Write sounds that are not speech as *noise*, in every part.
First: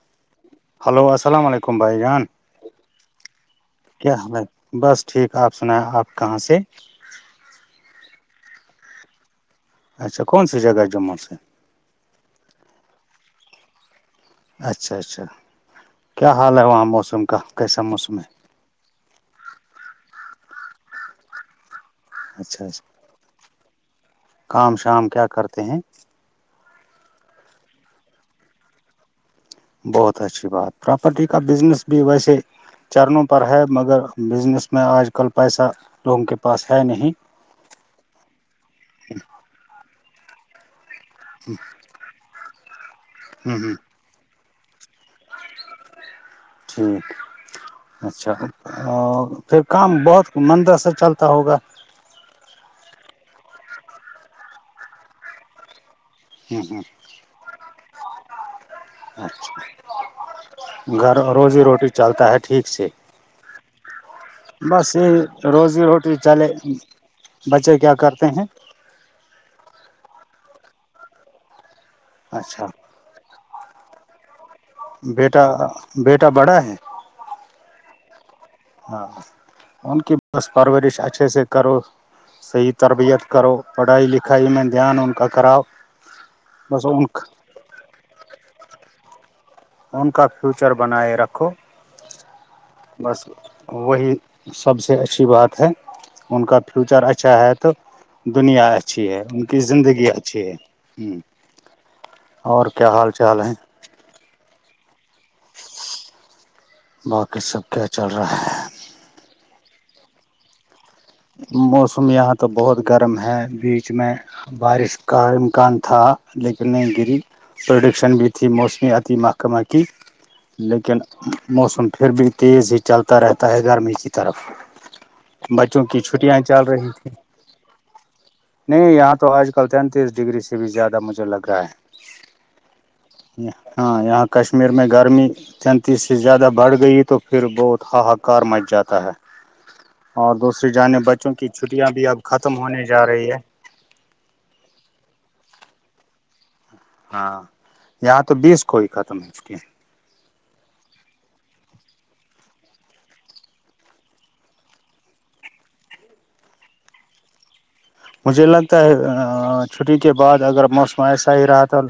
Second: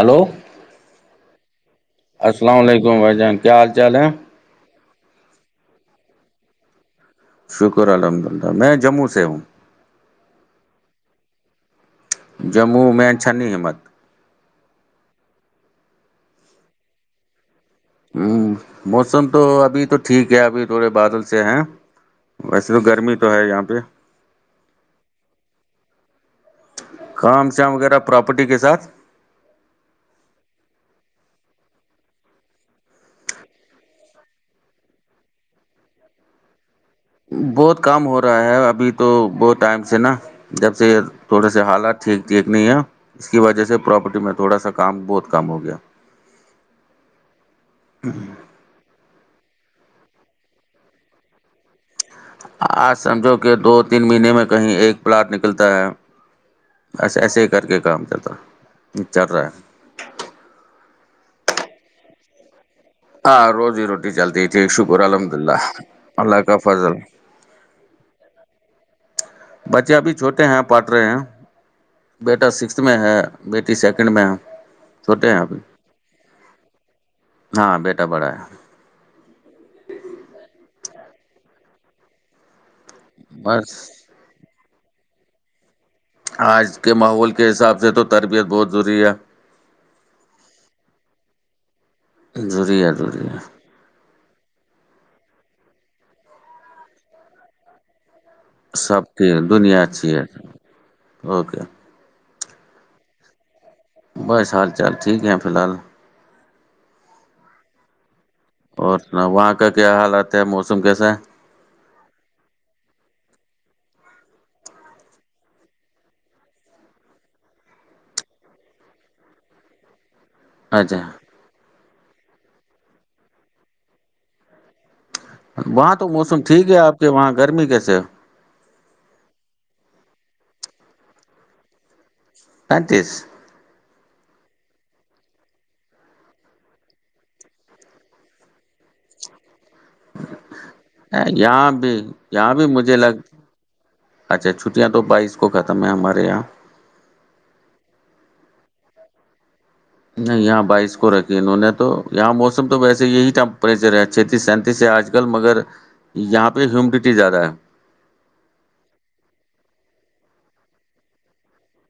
Hello hello السلام علیکم بھائی جان السام علیکم بھائی جان کیا حال چال ہے کیا حال بس ٹھیک آپ سنایں آپ کہاں سے شکر الحمد للہ میں جموں سے ہوں اچھا کون سی جگہ جموں سے جموں میں چھننی ہمت اچھا اچھا کیا حال ہے وہاں موسم کا کیسا موسم ہے ہوں موسم تو ابھی تو ٹھیک ہے ابھی تھوڑے بادل سے ہیں اچھا ویسے تو اچھا گرمی تو ہے یہاں پہ کام شام کیا کرتے ہیں کا شام وغیرہ پراپرٹی کے ساتھ بہت اچھی بات پراپرٹی کا بزنس بھی ویسے چرنوں پر ہے مگر بزنس میں آج کل پیسہ لوگوں کے پاس ہے نہیں بہت کام ہو رہا ہے ابھی تو بہت ٹائم سے نا جب سے تھوڑے سے حالات ٹھیک ٹھیک نہیں ہے اس کی ہ وجہ ہ سے پراپرٹی میں تھوڑا سا کام بہت کم ہو گیا ٹھیک اچھا اور پھر کام بہت مندر سے چلتا ہوگا آج سمجھو کہ دو تین مہینے میں کہیں ایک پلاٹ نکلتا ہے ہ ایسے ایسے ہی کر کے کام چلتا چل رہا ہے گھر روزی روٹی چلتا ہے ٹھیک سے ہاں روزی روٹی چلتی تھی بس شکر الحمد یہ اللہ روزی روٹی اللہ چلے کا فضل بچے کیا کرتے ہیں بچے ابھی چھوٹے ہیں پٹ رہے ہیں بیٹا اچھا سکسھ میں ہے بی تری سیکنڈ میں چھوٹے ہیں بیٹا ابھی بیٹا بڑا ہے ہاں بیٹا بڑا ہے ہاں ان کی بس پرورش اچھے سے کرو صحی تربیت کرو بس پڑھائی لکھائی میں دھیان ان کاا کراؤ آج بس کے ان ماحول کے حساب سے تو تربیت بہت ضروری ہے ان کا فیوچر بنائے رکھو دوریا بس دوریا وہی سب سے اچھی بات ہے ان کا فیوچر اچھا ہے تو دنیا اچھی ہے ان کی زندگی اچھی ہے ہ اوکے اور کیا حال چال ہیں بس حال چال ٹھیک ہے فی الحال *unintelligible* باقی سب کیا چل رہا ہے اور وہاں کا کیا حالات ہے موسم کیسے موسم یہاں تو بہت گرم ہے بیچ میں بارش کا امکان تھا لیکن نہیں گری پروڈکشن بھی تھی موسمی عتی محکمہ کی ہے اچھا لیکن موسم پھر بھی تیز ہی چلتا رہتا ہے گرمی کی طرف بچوں وہاں کی تو موسم چھٹیاں چل ٹھیک ہے رہی آپ کے تھیں وہاں گرمی کیسے نہیں یہاں تو آج کل تینتیس ڈگری سے بھی زیادہ مجھے لگ رہا ہے پینتیس ہاں یہاں کشمیر میں گرمی چینتیس سے زیادہ بڑھ گئی تو پھر بہت ہاہاکار مچ جاتا ہے *unintelligible* اور دوسری جانب بچوں کی یہاں چھٹیاں بھی اب یہاں ختم بھی ہونے مجھے جا لگ رہی ہے اچھا چھٹیاں تو بائیس کو ختم ہے ہمارے یہاں ہاں یااں تو بیس کو ہی ختم ہے اس کے نہیں یہاں بائیس کو رکھی انہوں نے تو یہاں موسم تو ویسے یہی ٹیمپریچر ہے چھتیس سینتیس سے آج مگر یہاں پہ ہیومڈٹی زیادہ ہے مجھے لگتا ہے چھٹی کے بعد اگر موسم ایسا ہی رہا تھا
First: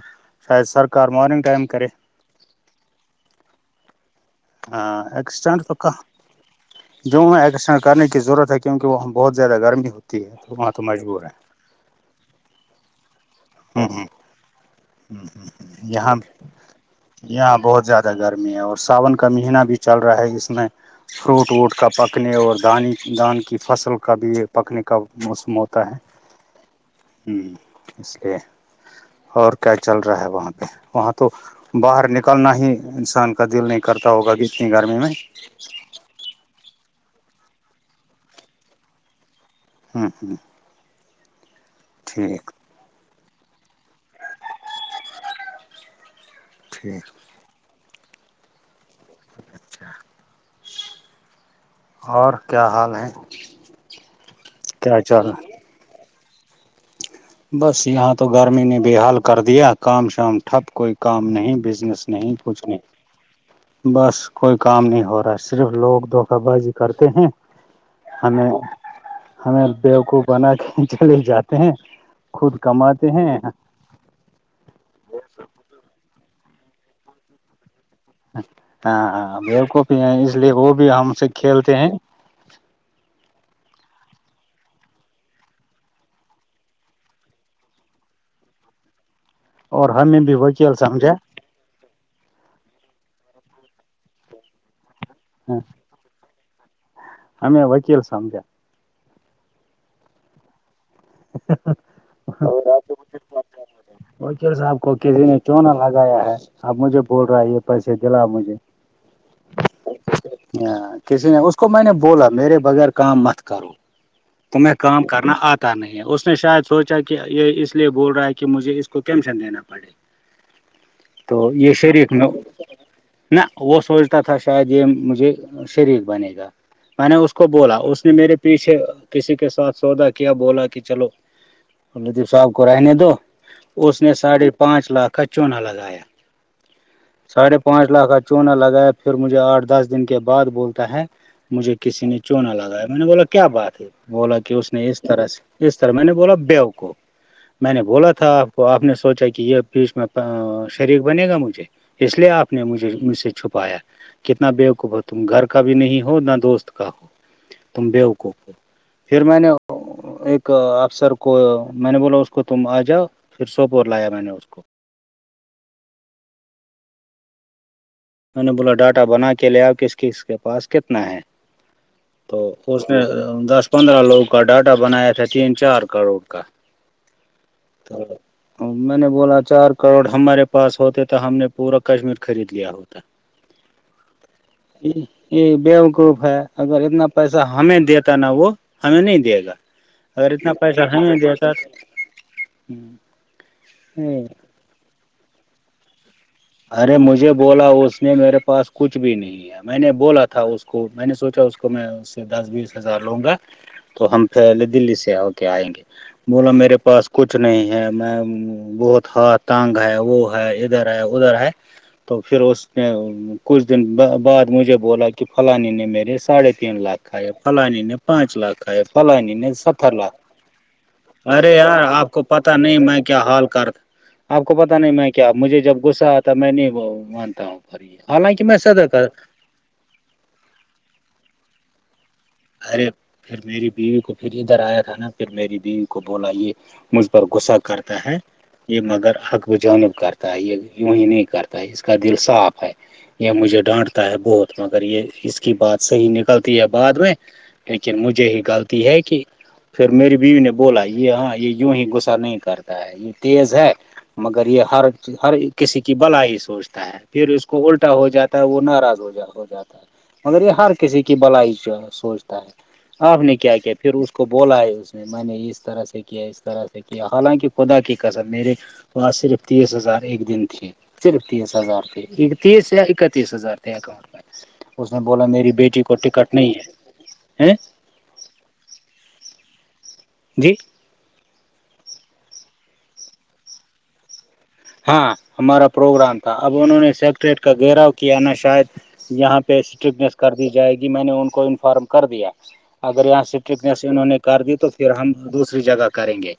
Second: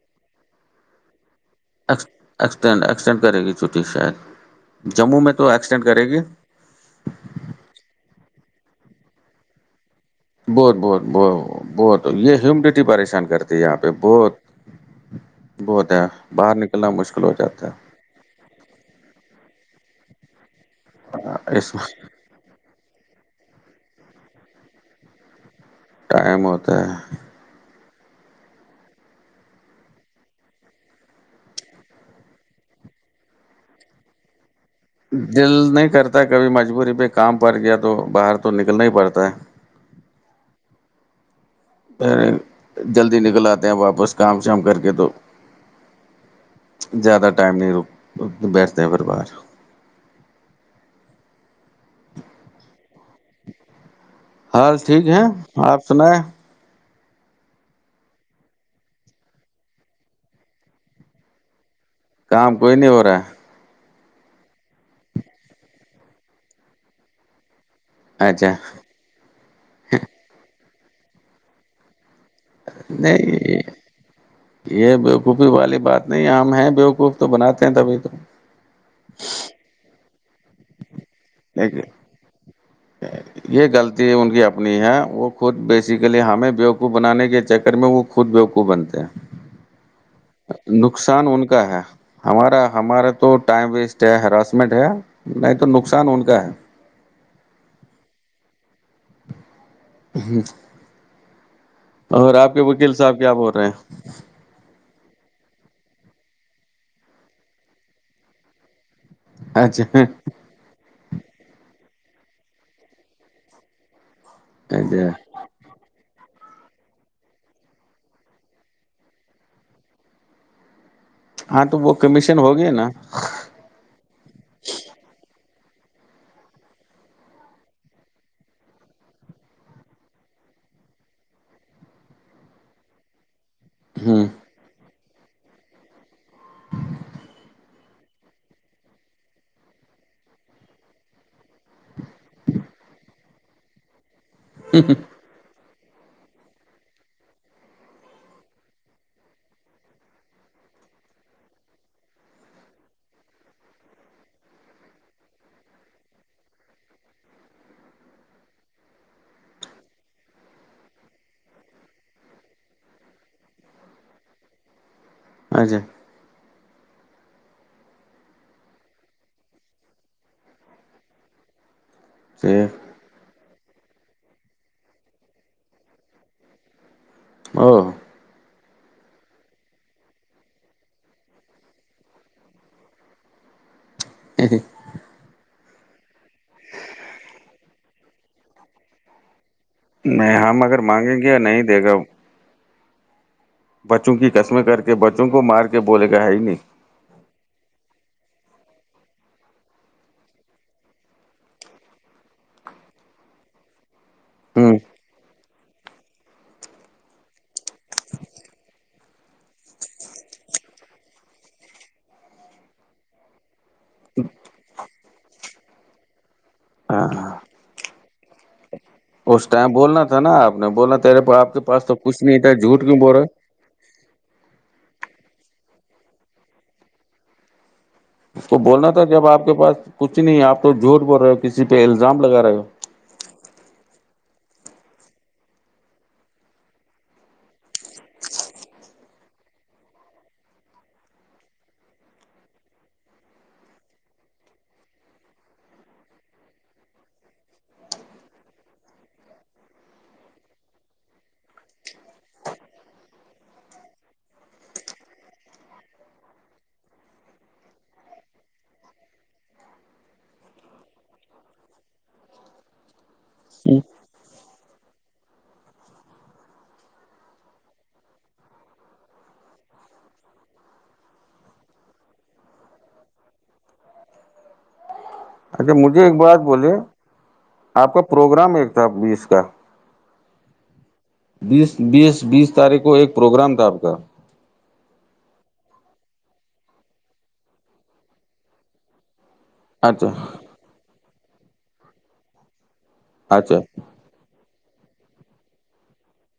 شاید سرکارنگ ٹائم ایکسین ایکسٹینڈ کرے گی چھٹی شاید جموں میں تو ایکسیڈنٹ ایکسٹینڈ کہاں کرے گی جو وہاں ایکسن کرنے کی ضرورت ہے کیونکہ وہاں بہت زیادہ گرمی ہو ہے تو وہاں بہت تو بہت ب مجبور بہت یہ ہیمیڈیٹی پریشان کرتی ہے یہاں پہ بہت ہ ہ ہ بہت ہے یہاں باہر نکلنا مشکل ہو یہاں جاتا بہت زیادہ گرمی ہے اور ساون کا مہینہ بھی چل رہا ہے اس میں فروٹ ہے اس ووٹ کا پک پکنے اور دان دان کی فصل کا بھی پکنے کا موسم ہوتا ہے ٹائم ہوتا ہے ہ اس لیے اور کیا چل رہا ہے وہاں پہ وہاں تو باہر نکلنا ہی انسان کا دل نہیں کرتا ہوگا کہ اچھی گرمی میں دل نہیں کرتا کبھی مجبوری پہ کام پڑ گیا تو باہر تو نکلنا ہی پڑتا ہے ہوں ہوں پے ٹھیک جلدی نکل آتے ہیں واپس کام شام کر کے تو ٹھیک زیاد ٹم نہیں ر بیٹستے پر بار اور کیا حال ہے حال کیا ٹھیک ہیں چال آپ سنائیں بس یہاں تو گرمی نے بےحال کر دیا کام شام ٹھپ کوئی کام نہیں بزنس نہیں کام کچھ کوئی نہیں ہو رہا بس کوئی کام نہیں ہو رہا ہے صرف لوگ دوکہ بازی کرتے ہیں ہے ہمیں اچھا ہمیں بوقوف بنا کے چلے جاتے ہیں خود کماتے ہیں نہیں یہ بوقوفی والی بات نہیں ہم ہیں بوقوف تو بناتے ہیں تبھی تو ہاں ہاں بل کوپی ہے اس لیے وہ بھی ہم سے یک کھیلتے ہیں یہ غلطی ان کی اپنی ہے وہ خود بیسیکلی ہمیں بیو کو بنانے کے چکر میں وہ خود بیوقوع بنتے ہیں اور ہمیں بھی وکیل سمجھا نقصان ان کا ہے ہمارا ہمارا تو ٹائم ویسٹ ہے ہراسمنٹ ہے نہیں ہیں تو نقصان ان کا ہے ہمیں وکیل سمجھیا ہ اور آپ کے وکیل صاحب کیا بول رہے ہیں وکیل صاحب کو کسی نے کی نہ لگایا ہے آب مجھے بول رہا ہے یہ پیسے دلا مجھے اچھا ہ کسی نے اس کو میں نے بولا میرے بغیر کام مت کرو تو میں کام اچھا کرنا آ نہیں ہے اس نے شاید سوچا کہ یہ اس لیے بول رہا ہے کہ مجھے اس کو کیمشن دینا پڑے ہاں یہ تو وہ شریک میں کمیشن ہو گیا نا نہ وہ سوچتا تھا شاید یہ مجھے شریک بنے گا میں نے اس کو بولا اس نے میرے پیچھے کسی کے ساتھ سودا کیا بولا کہ چلو الدیپ صاحب کو رہنے دو اس نے ہوں ساڑھے پانچ لاکھ کچوں نہ لگایا ہ ساڑھے پانچ لاکھ کا چونا لگایا پھر مجھے آٹھ دس دن کے بعد بولتا ہے مجھے کسی نے چو نہ لگایا میں نے بولا کیا بات ہے بولا کہ اس نے اس طرح اس طرح میں نے بولا بو کو میں نے بولا تھا آپ کو آپ نے سوچا کہ یہ پچ میں شریک بنے گا مجھے اس لیے آپ نے مجھے مجھ سے چھپایا کتنا بےقوف ہو تم گھر کا بھی نہیں ہو نہ دوست کا ہو تم بےوقوق ہو پھر میں نے ایک افسر کو میں نے بولا اس کو تم آ جاؤ پھر سوپور لایا میں نے اس کو اچھا میں نے بولا ڈاٹا بنا کے لے آؤ ک اس کی اس کے پاس کتنا ہے تو ٹھیک اس دس پندرہ لوگ کا ڈاٹا بنایا تھا تین چار کروڑ کا ہو تو میں نے بولا چار کروڑ ہمارے پاس ہوتے تو ہم نے پورا کشمیر خرید لیا ہوتا یہ یہ بےوقوف ہے اگر اتنا پیسہ ہمیں دیتا نا وہ ہمیں نہیں دے گا اگر نہیں اتنا ہم پیسہ ہے مانگیں د گے س ہ نہیں دے گا بچوں کی کسمیں کر کے بچوں کو مار کے بولے گا ہے ہی نہیں ارے مجھے بولا اس نے میرے پاس کچھ بھی نہیں میں نے بولا تھا اس کو میں نے سوچا اس کو میں اس سے دس بیس ہزار لوں گا تو ہم پہلے ہوں دلی سے ہو کے آئیں گے بولا میرے پاس کچھ نہیں ہے میں بہت ہاتھ ٹانگ ہے وہ ہے ادھر ہے ادھر ہے تو پھر اس نے کچھ دن بعد مجھے بولا کہ فلانی نے میرے ساڑھے تین لاکھ کھایا ہاں فلانی نے پانچ لاکھ ہے پ نہیں اس نہیں ٹائم ستر بولنا لاکھ تھا نا آپ نے بولنا تیرے آپ ارے کے یار پاس تو آپ کو کچھ تھا پتا نہیں جھوٹ کیوں میں بول کیا رہے ہو. حال کر آپ کو پتا نہیں میں کیا مجھے جب غصہ آتا میں نہیں مانتا ہوں فری ہے ہ تو بولنا تھا جب آپ کے پاس کچھ نہیں آپ تو جھوٹ بول رہے ہو کسی پہ الزام لگا رہے ہو ارے پھر میری بیوی کو پھر ادھر آیا تھا نا پھر میری بیوی کو بولا یہے مجھ پر غصہ کرتا ہے یہ مگر حقب و جانب کرتا ہے یہ یون ہی نہیں کرتا ہے اس کا دل صاف ہے یہ مجھے ڈانٹتا ہے بہت مگر یہ اس کی بات صحیح نکلتی ہے بعد میں لیکن مجھے یہ غلطی ہے کہ پھر میری بیوی نے بولا یہ ہاں یہ یوں ہی غصہ نہیں کرتا ہے یہ تیز ہے مگر یہ ہر ہر کسی کی بلا ہی سوچتا ہے پھر اس کو الٹا ہو جاتا ہے وہ ناراض ہو ہو جاتا ہے مگر یہ ہر کسی کی بلائی سوچتا ہے آپ نے کیا کیا پھر اس کو بولا ہے اس میں نے اس طرح سے کیا اس طرح سے کیا حالانکہ خدا کی کسر میرے وہاں صرف تیس ہزار ایک دن تے صرف تیس ہزار ت اکتیس اکتیس ہزار ت اکاٹ اس نے بولا میری اچھا بیٹی کو مجھے ایک ٹکٹ بات نہیں ہے بولے ہے آپ کا پروگرام ایک تھا بیس کا جی بیس بیس بیس تاریخ کو ایک پروگرام تھا آپ کا ہاں ہمارا پروگرام تھا اب انہوں نے سیکٹریٹ کا گراؤ کیا نا شاید یہاں اچھا اسٹرکٹنیس کر دی جائے گی میں نے ان کو انفارم کر دیا اگر یہاں اچھا اسٹرکنیس انہوں نے کر دی تو پھر ہم دوسری جگہ کریں گے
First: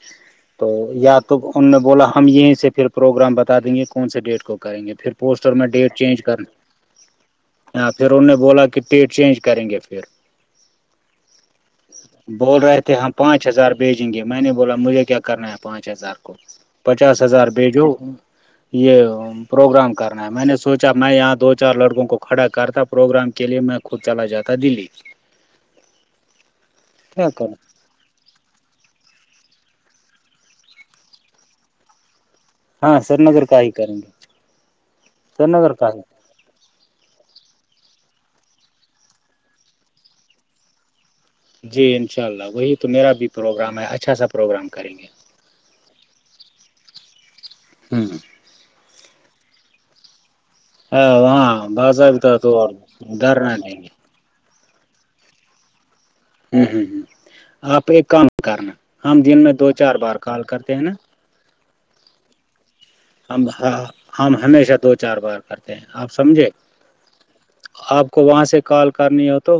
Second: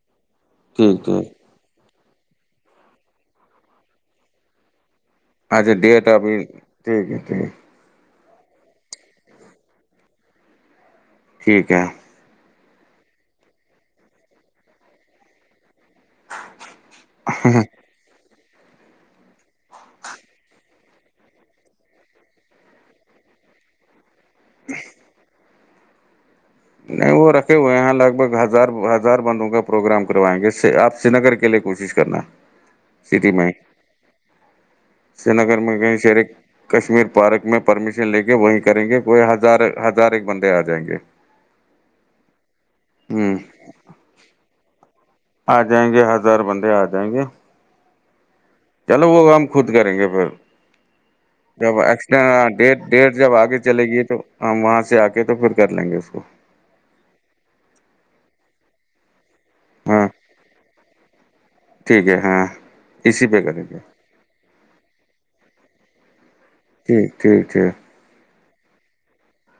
تو ٹھیک یا ٹھیک تو ان نے بولا ہم یہیں سے پھر پروگرام بتا دیں گے کون سے ڈیٹ کو کریں گے پھر پوسٹر میں اچھا ڈیٹ چینج ابھی کر ٹھیک ہے ٹھیک ہاں پھر ان نے بولا کہ پیٹ چینج کریں گے پھر ٹھیک ہے بول رہے تھے ہم پانچ ہزار بھیجیں گے میں نے بولا مجھے کیا کرنا ہے پانچ ہزار پچاس ہزار بھیجو یہ پروگرام کرنا ہے میں نے سوچا میں یہاں دو چار لڑکوں کو کھڑا کرتا پروگرام کے لیے میں کو چلا جاتا دلی نہیں کیا وہ کروں رکھے ہوئے یہاں لگ بھگ ہز ہزار بندوں کا پروگرام کروائیں گے آپ سری نگر کے لیے کوشش کرنا ہاں سری سٹی نگر میں کا ہی کریں گے سری نگر میں کہیں شہر ایک کشمیر پارک میں پرمیشن لے کے وہیں کریں گے کوئی ہزار ہزار ایک بندے آ جائیں گے جی انشاء اللہ وہی تو میرا بھی ہوں پروگرام ہے اچھا سا پروگرام کریں گے آ جائیں گے ہزار بندے آ جائیں گے ہوں ہ چلو وہ ہم خود کریں گے پھر ہاں جب باضابطہ طور ڈیٹ ڈیٹ جب دھرنا آگے دیں چلے گے گی تو ہم وہاں سے آ کے تو پھر کر لیں گے اس کو ہوں ہ ہ آپ ایک کام کرنا ہم دن میں دو چار ہاں بار کال کرتے ہیں نا ٹھیک ہے ہاں اسی پہ ہم کریں ہ گے ہم ہمیشہ دو چار بار کرتے ہیں آپ سمجھے ٹھیک ٹھیک ٹھیک آپ کو وہاں سے کال کرنی ہو تو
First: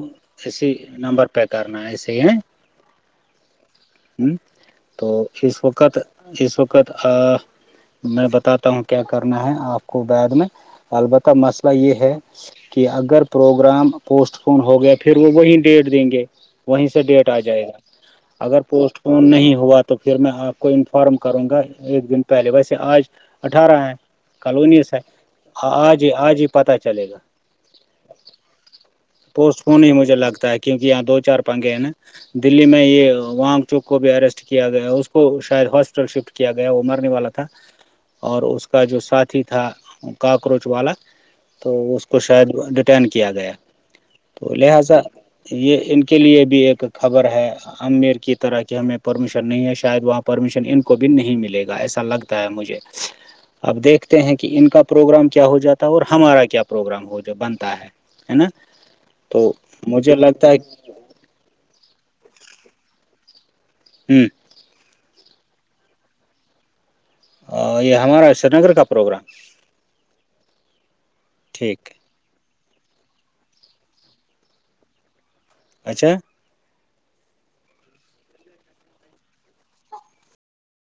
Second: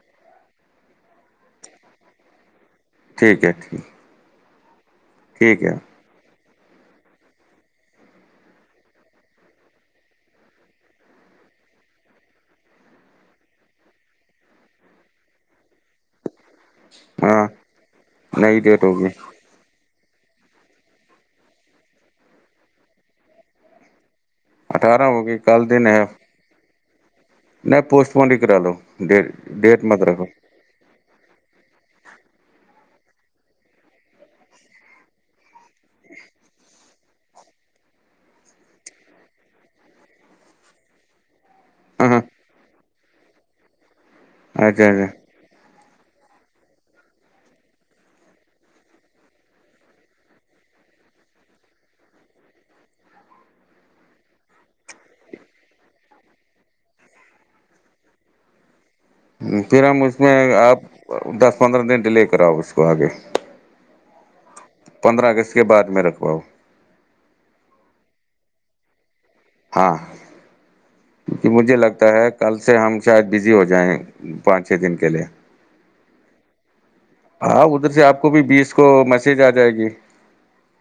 اسی نمبر پہ کرنا ہے ایسے ہی ہیں ٹھیک ہے ٹھیک ہوں تو اس ٹھیک ہے وقت اس وقت آ میں بتاتا ہوں کیا کرنا ہے آپ کو بعد میں البتہ مسئلہ یہ ہے کہ اگر پروگرام پوسٹ پون ہو گیا پھر وہ وہی ڈیٹ دیں گے وہیں سے ڈیٹ آ ہاں جائے گا نئی اگر ڈیٹ پوسٹ ہوگی پون نہیں نہیں ہوا تو پھر میں آپ کو انفارم کروں گا ایک دن پہلے ویسے آج اٹھارہ ہیں کالونی سے اٹھارہ ہوگی کل دن ہے آج ہی آج ہی پتا چلے گا نہیں پوسٹ پورن ہی کرا لو ڈیٹ پوسٹ فون ڈیٹ ہی مت مجھے رکھو لگتا ہے کیونکہ یہاں دو چار پنگے ہیں ن دللی میں یہ وانگ چوک کو بھی ارسٹ کیا گیا اس شاید ہاسپٹل شفٹ کیا گیا وہ مر نے والا تھا اور اس کا جو ساتھی تھا کاکروچ والا تو اس ہاں کو ہاں شاید ڈیٹین کیا گیا تو اچھا لہذا اچھا یہ ان کے لیے بھی ایک خبر ہے امیر کی طرح کہ ہمیں پرمیشن نہیں ہے شاید وہاں پرمیشن ان کو بھی نہیں ملے گا ایسا لگتا ہے مجھے ہاں اب دیکھتے ہیں کہ ان کا پروگرام کیا ہو جاتا ہے اور ہمارا کیا پروگرام ہو ج بنتا ہے ہے نا تو پھر ہم مجھے اس میں لگتا ہے آپ دس پندرہ دن ڈیلے کراؤ اس کو آگے ہوں پندرہ اگست کے بعد میں رکھواؤ یہ ہمارا سری نگر کا پروگرام ہاں کہ مجھے لگتا ہے کل سے ہم شاید بزی ہو جائیں پانچ چھ دن کے لیے اچھا ہاں ادھر سے آپ کو بھی بیس کو میسج آ جائے گی